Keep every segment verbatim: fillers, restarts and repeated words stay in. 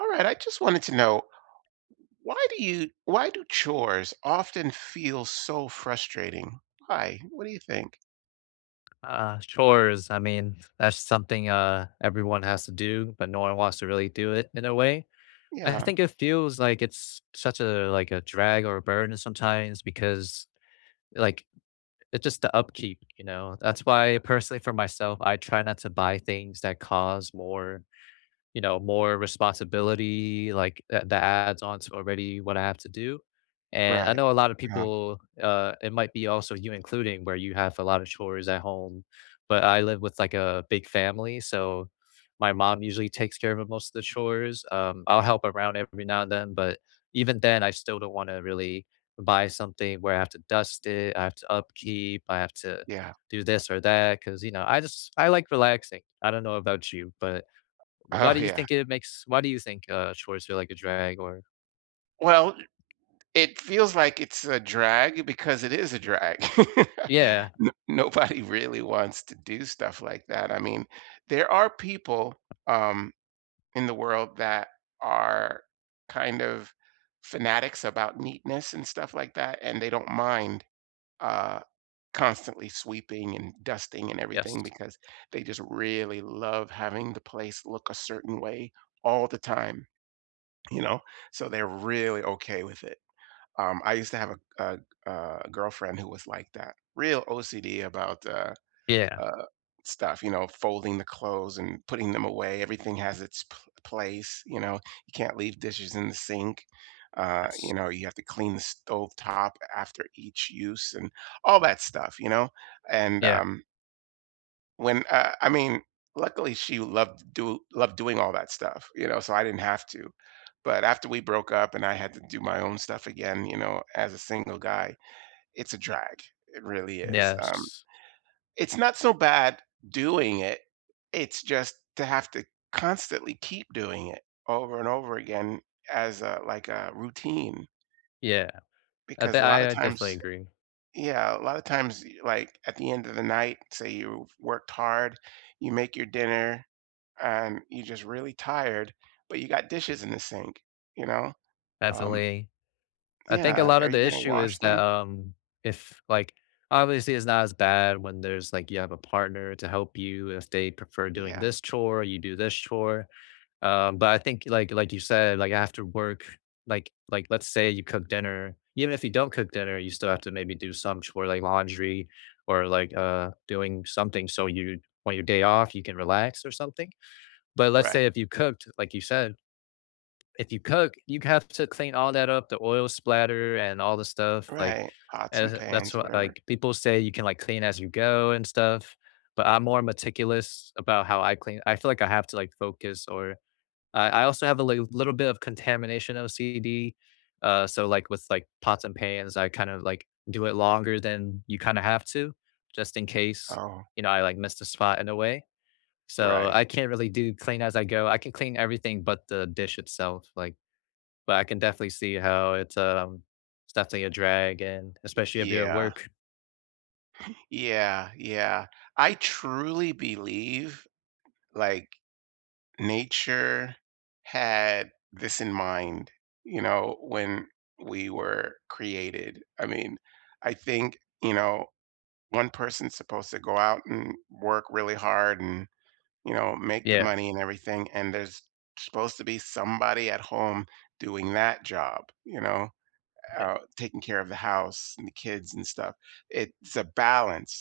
Alright, I just wanted to know, why do you why do chores often feel so frustrating? Why? What do you think? Uh, chores. I mean, that's something, uh, everyone has to do, but no one wants to really do it, in a way. I Yeah. think it feels like it's such a, like, a drag or a burden sometimes, because, like, it just the upkeep, you know? That's why, personally for myself, I try not to buy things that cause more, you know, more responsibility, like, a that adds on to already what I have to do. And I Right. know a lot of Yeah. people, uh, it might be also you including, where you have a lot of chores at home, but I live with, like, a big family, so, my mom usually takes care of of most of the chores. Um, I'll help around every now and then, but, even then, I still don't wanna really buy something where I have to dust it, I have to upkeep, I have to Yeah. do this or that, 'cause, you know, I just I like relaxing. I don't know about you, but why Oh, do you yeah. think it makes why do you think, uh, chores feel like a drag, or Well, i it feels like it's a drag because it is a drag. Yeah. No nobody really wants to do stuff like that, I mean, there are people, um, in the world that are kind of fanatics about neatness and stuff like that, and they don't mind, uh, constantly sweeping and dusting and everything Yes. because they just really love having the place look a certain way all the time, you know? So they're really okay with it; um, I used to have a g a g a girlfriend who was like that, real OCD about, uh, Yeah. uh, stuff, you know, folding the clothes and putting them away, everything has its p place, you know, you can't leave dishes in the sink, uh, Yes you know, you have to clean the stove top after each use and all that stuff, you know, and, Yeah. um when uh, I mean, luckily she loved do loved doing all that stuff, you know, so I didn't have to, but after we broke up and I had to do my own stuff again, you know, as a single guy, it's a drag. It really is, um, Yes. it's not so bad doing it, it's just to have to constantly keep doing it over and over again as a like a routine. Yeah, I Because de a lotta I definitely times agree. yeah, a lotta times, like, at the end of the night, say you've worked hard, you make your dinner, and you're just really tired, but you got dishes in the sink, you know? Um Definitely. I think a Yeah, lot are of the you gonna issue wash is that, them? um, if, like obviously it's not as bad when there's like, you have a partner to help you if they prefer doing Yeah. this chore, you do this chore, um, but I think like like you said, like after work, like like, let's say you cook dinner, even if you don't cook dinner, you still have to maybe do some chore like laundry or like, uh, doing something so you on your day off you can relax or something, but let's Right. say if you cooked like you said, if you cook, you have to clean all that up, the oil splatter and all the stuff like, Right, pots and as, that's pans or what whatever. like people say you can, like, clean as you go and stuff, but I'm more meticulous about how I clean, I feel like I have to like focus or I I also have a li little bit of contamination OCD, uh, so like, with, like, pots and pans, I kind of, like, do it longer than you kinda have to, just in case, Oh. you know, I, like, missed a spot in a way; so, Right. I can't really do clean as I go. I can clean everything but the dish itself, like, but I can definitely see how it's, um, it's definitely a drag and Y especially if you're at Yeah. work. Yeah, yeah. I truly believe, like, nature had this in mind, you know, when we were created, I mean, I think, you know, one person's supposed to go out and work really hard and, you know, make the Yeah. money and everything, and there's supposed to be somebody at home doing that job, you know, u Yeah. uh, taking care of the house and the kids and stuff. It's a balance,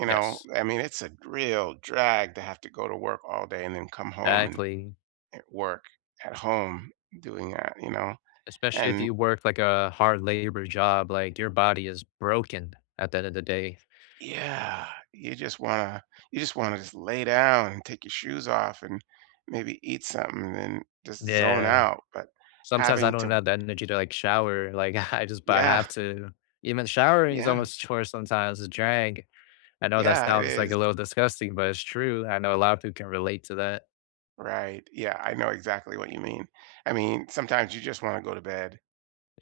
you know, Yes. I mean, it's a real drag to have to go to work all day and then come home and Exactly. and work at home, doing that, you know, Especially and if you work like a hard-labor job, like, your body is broken at the end of the day. Yeah, you just wanna you just wanna just lay down and take your shoes off and maybe eat sumthin and then just zone Yeah, out, but sometimes I having don't to have the energy to like shower, like, I jus but I Yeah. have to. Even showering is Yeah. almost a chore, sometimes a drag. I know that Yeah, it sounds like is. a little disgusting but it's true, I know a lotta people can relate to that. Right, yeah, I know exactly what you mean. I mean, sometimes you just wanna go to bed,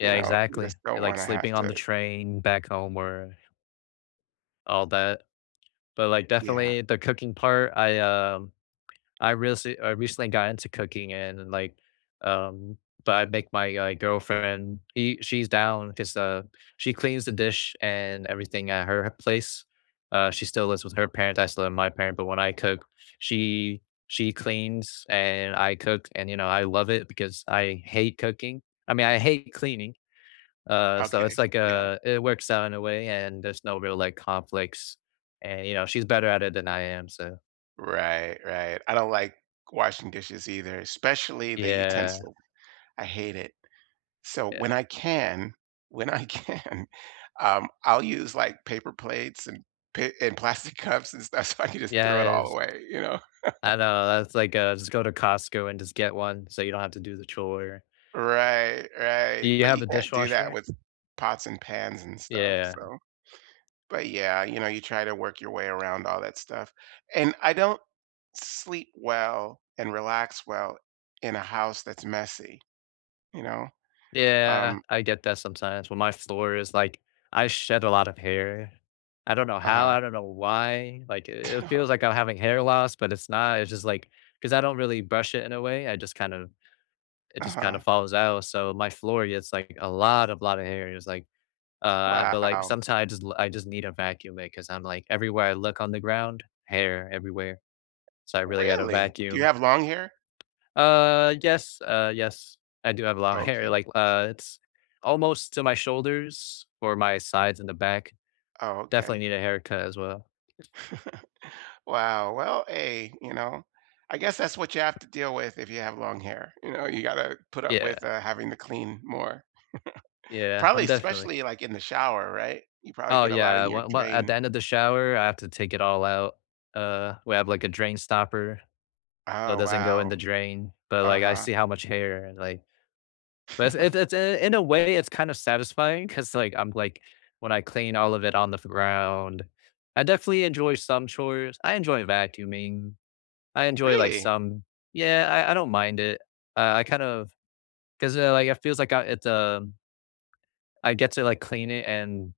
you know, you exactly, just it don't like wanna have sleeping on the to train back home or all that, but like Yeah. definitely the cooking part I, um I rece I recently got into cooking and like, um but I make my, uh, girlfriend, he she's down 'cause, uh, she cleans the dish and everything at her place. Uh, she still lives with her parents, I still live with my parent, but when I cook, she she cleans and I cook and, you know, I love it because I hate cooking I mean, I hate cleaning, uh, so Okay, it's like, yeah. uh, it works out in a way and there's no real, like, conflicts, and, you know, she's better at it than I am, so Right, right. I don't like washing dishes either, especially the Yeah. utensil. I hate it. So, Yeah. when I can when I can, um, I'll use, like, paper plates and pa and plastic cups and stuff, so I can just throw it all Yes. away, you know. I know that's, like, uh, just go to Costco and just get one, so you don't have to do the chore. Right, Do right, you but have you a can't do that dishwasher? with pots and pans and stuff, Yeah. so but yeah, you know, you try to work your way around all that stuff, and I don't sleep well and relax well in a house that's messy, you know. Yeah, Um I get that sometimes, when my floor is like I shed a lot of hair. I don't know how, Uh-huh. I don't know why, like i T it Yeah feels like I'm having hair loss, but it's not, it's just, like 'cause I don't really brush it in a way, I just, kind of it just, kind Uh-huh. of, falls out, so my floor gets like a lot of lot of hair, it's like, uh but, like, Wow. sometimes I just I just need to vacuum it 'cause I'm, like, everywhere I look on the ground, hair everywhere, so I really gotta Really? Do you vacuum. have long hair? Uh, yes uh yes. I do have a lot of hair, Okay. like, uh, it's almost to my shoulders or my sides and the back, Oh, definitely okay. need a haircut as well. Is Wow, well, hey, you know, I guess that's what you have to deal with if you have long hair, you know, you gotta put up Yeah. with, uh, having to clean more. Yeah, Probably, I'm definitely especially like in the shower, right? You probably Oh, get a lot yeah, in your well well, at the drain. end of the shower, I have to take it all out, uh, we have like a drain stopper. So it Oh doesn't go in the wow. drain, but, like, I Uh-huh. see how much hair and, like But it's it's it's in a way it's kind of satisfying 'cause, like, I'm like, when I clean all of it on the f ground, I definitely enjoy some chores, I enjoy vacuuming. I enjoy like Really? some Yeah, I I don't mind it, uh, I kind of 'cause, eh, like, it feels like, uh it's um I get to, like, clean it and,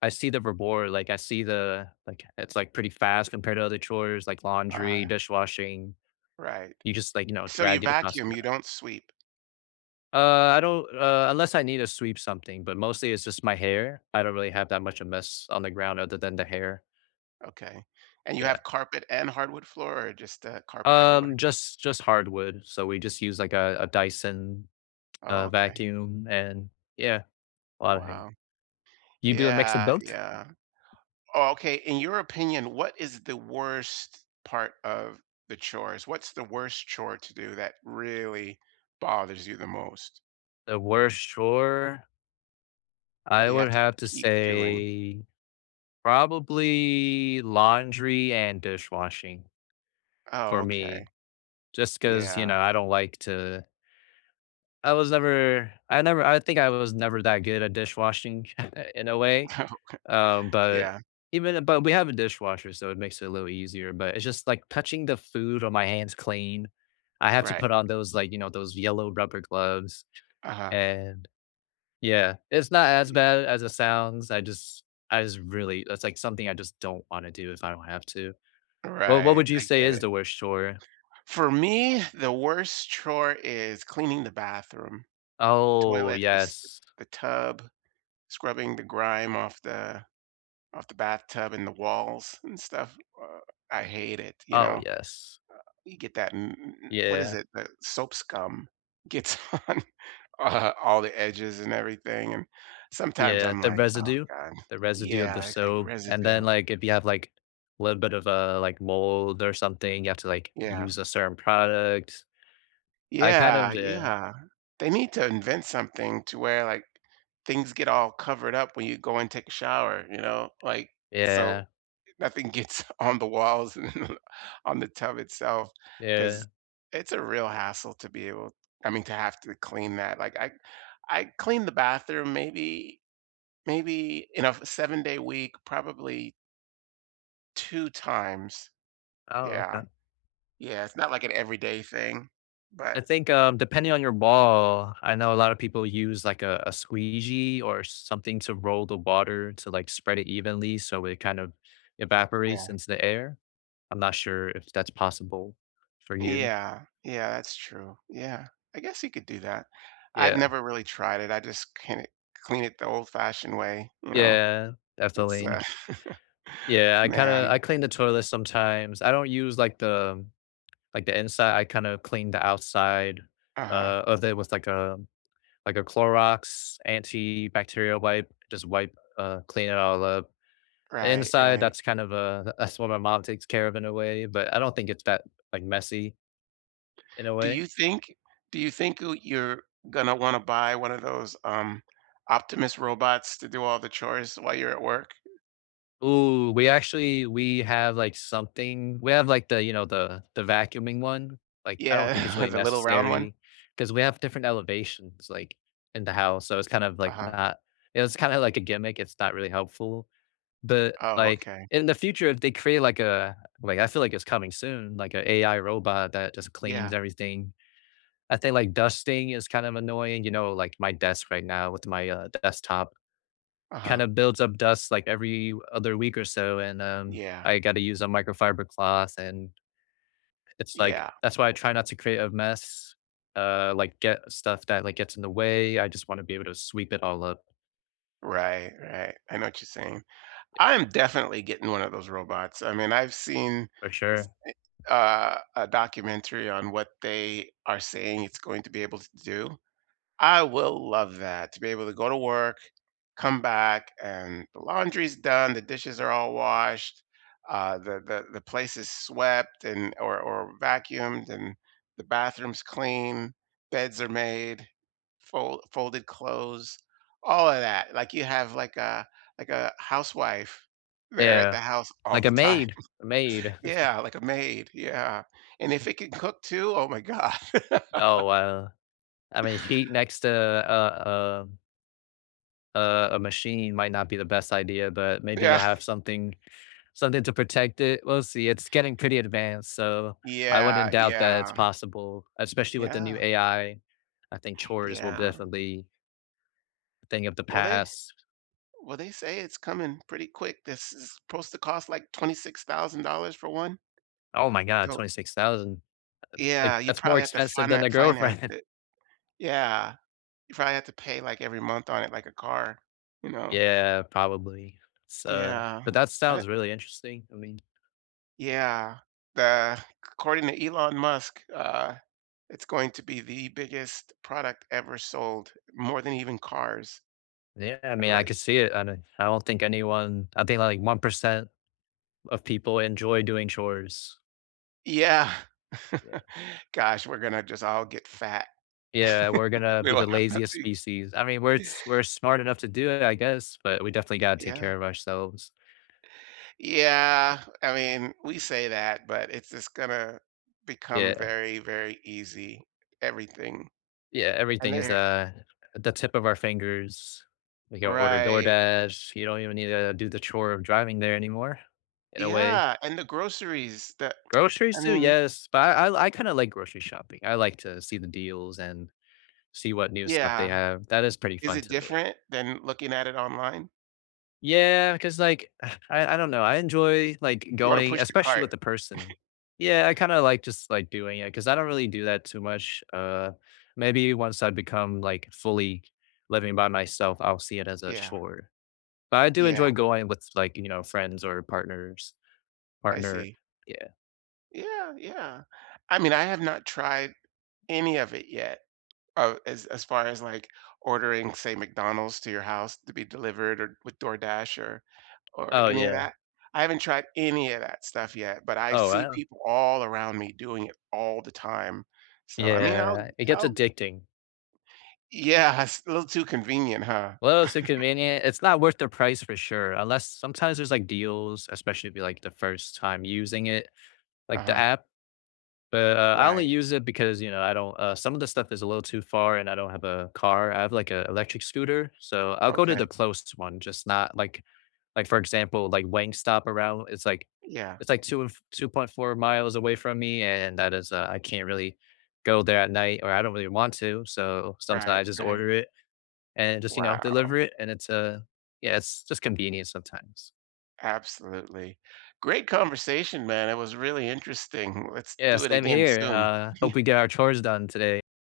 I see the reward, like, I see the like, it's like pretty fast compared to other chores like laundry, Uh dishwashing. Right. You just like, you know, So you drag it across vacuum, the. you [unintelligible] don't sweep. Uh, I don't, uh, unless I need to sweep something, but mostly it's just my hair. I don't really have that much of mess on the ground other than the hair. Okay, and you Yeah. have carpet and hardwood floor, or just, uh, carpet everywhere? Um, just just hardwood, so, we just use, like, a a Dyson, Oh, uh, okay. vacuum, and yeah, a lotta hair. Wow. You do a mix of Yeah, both? yeah. Oh, okay, in your opinion, what is the worst part of the chores? What's the worst chore to do that really bothers you the most? The worst chore? That I you have would to have to keep doing. say, probably laundry and dishwashing, for Oh, okay. me, just 'cause, you Yeah. know, I don't like to I was never I never I think I was never that good at dishwashing in a way, Oh, okay. um, but Yeah. even eh, but we have a dishwasher, so it makes it a little easier, but it's just like touching the food on my hands clean. I have to Right. put on those like, you know, those yellow rubber gloves Uh-huh and yeah, it's not as I bad as it sounds, I just I just really it's like something I just don't wanna do if I don't have to. Well, what Right, would you I say get is it. the worst chore? For me, the worst chore is cleaning the bathroom, Oh, toilet, the s yes. the tub, scrubbing the grime off the off the bathtub and the walls and stuff, uh, I hate it, you Oh, know. yes. Eh, you get that m m m what is Yeah. it, the soap scum gets on, uh, all the edges and everything, and sometimes Yeah, I'm the like, "Oh, residue God." the residue of the Yeah, it's like soap, and then, residue. like, if you have, like, a little bit of, uh, like, mold or something, you have to, like, Yeah. use a certain product. I kind of Yeah. d Yeah. They need to invent something to where, like, things get all covered up when you go and take a shower, you know, like, so, Yeah. eh, nothing gets on the walls, on the tub itself Yeah. 'cause it's a real hassle to be able I mean, to have to clean that, like I I clean the bathroom maybe, maybe in a f seven-day week, probably two times. Oh, Yeah. okay. Yeah, it's not like an everyday thing, but I think, um, depending on your ball, I know a lotta people use like, uh, a squeegee or something to roll the water to like spread it evenly, so it kind of evaporates Yeah. into the air. I'm not sure if that's possible for you. Yeah, yeah, that's true. Yeah. I guess you could do that. I've Yeah. never really tried it. I just clean it clean it the old-fashioned way, you know. Yeah, It's, uh definitely. Yeah, I kinda man. I clean the toilet sometimes. I don't use like the like the inside. I kinda clean the outside, Uh-huh. uh, of it was like a like a Clorox antibacterial wipe, just wipe uh, clean it all up. The Right, inside, right. that's kind of a that's what my mom takes care of in a way, but I don't think it's that, like, messy in a Do way. you think do you think o you're gonna wanna buy one of those, um, Optimus robots to do all the chores while you're at work? Ooh, we actually we have, like, something we have like the, you know, the the vacuuming one, like I don't think it's Yeah, really the little round one? necessary 'cause we have different elevations, like, in the house, so it's kind of like Uh-huh. not it's kinda like a gimmick, it's not really helpful, but Oh, like okay. in the future if they create like a like I feel like it's coming soon, like a AI robot that just cleans Yeah. everything. I think, like, dusting is kind of annoying, you know, like my desk right now with my, uh, desktop. Kinda Uh-huh. builds up dust like every other week or so, and, um, Yeah. I gotta use a microfiber cloth and it's like Yeah. that's why I try not to create a mess, uh, like get stuff that, like, gets in the way. I just wanna be able to sweep it all up. Right, right, I know what you're saying. I Yeah. am definitely getting one of those robots, I mean, I've seen, For s sure. eh uh, a documentary on what they are saying it's going to be able to do. I will love that to be able to go to work, come back, and the laundry is done, the dishes are all washed, uh, the the the place is swept and or or vacuumed, and the bathroom's clean, beds are made, fol folded clothes all of that, like you have, like, a like a housewife there at Yeah. the house all Like the a time. maid a maid, uh, that's, um Yeah, like a maid, yeah, and if it can cook too, oh my God. Oh wow, I mean she next to uh, um Uh, a machine might not be the best idea, but maybe Yeah. they'll have something something to protect it, we'll see, It's getting pretty advanced, so I wouldn't Yeah, doubt that it's yeah. possible, especially with the new Yeah. AI. I think chores will Yeah. definitely thing of the Well, they past. well, they say it's coming pretty quick, this is supposed to cost like twenty six thousand dollars for one. Oh my God, Cool. twenty six thousand. uh, Yeah, like, you that's more probably have to expensive than finan a finance girlfriend. it. Yeah, you probably have to pay like every month on it like a car, you know. Yeah, probably s uh, Yeah, but that I sounds really interesting, I mean. Yeah, the c according to Elon Musk, uh, it's going to be the biggest product ever sold, more than even cars. Yeah, I Uh, mean, I like could see it. I don I don't think anyone I think like one percent of people enjoy doing chores. Yeah. Yeah. Gosh, we're gonna just all get fat. Yeah, we're gonna We be will the have laziest nothing. species. I mean, we're s we're smart enough to do it, I guess, but we definitely Y gotta take yeah. care of ourselves. Yeah. I mean, we say that, but it's just gonna become Yeah. very, very easy. Everything. Yeah, And everything is, they, eh uh, at the tip of our fingers. We can order Right. DoorDash, you don't even need to do the chore of driving there anymore, in a way. Yeah, and the groceries that Groceries I too, mean yes, but I I kinda like grocery shopping, I like to see the deals and see what new stuff they Yeah, have, that is pretty is fun it to me. different than looking at it online? Yeah, cause like, I I don't know, I enjoy like You oughta going push the especially cart. with a person. Yeah, I kinda like just like doing it 'cause I don't really do that too much, uh, maybe once I become like fully living by myself, I'll see it as a Yeah. chore, but I do Yeah. enjoy going with like, you know, friends or partners I partner, see. yeah. Yeah, yeah. I mean, I have not tried any of it yet, uh, as as far as like ordering, say, McDonald's to your house to be delivered or with DoorDash or or Oh, any of yeah. that. I haven't tried any of that stuff yet, but I Oh, see wow. people all around me doing it all the time, so, I mean, I'll Yeah, it gets I'll addicting. Yeah, it's a little too convenient, huh? Well, it's inconvenient, it's not worth their price for sure, unless sometimes there's like deals, especially if you're like the first time using it, like the Uh-huh. app but, uh, I only Right. use it because, you know, I don't uh, some of the stuff is a little too far and I don't have a car, I have like a electric scooter, so, I'll go to the Okay. closest one, just not like like for example, like Wingstop, around w it's like Yeah. it's like two and f two point four miles away from me and that is uh, I can't really go there at night or I don't really want to, so, sometimes Right, I just right. order it and just, you know, Wow. deliver it and it's, uh yeah, it's just convenient sometimes. Absolutely. Great conversation, man, it was really interesting. Let's Yeah, do it same again here, soon. uh, hope we get our chores done today.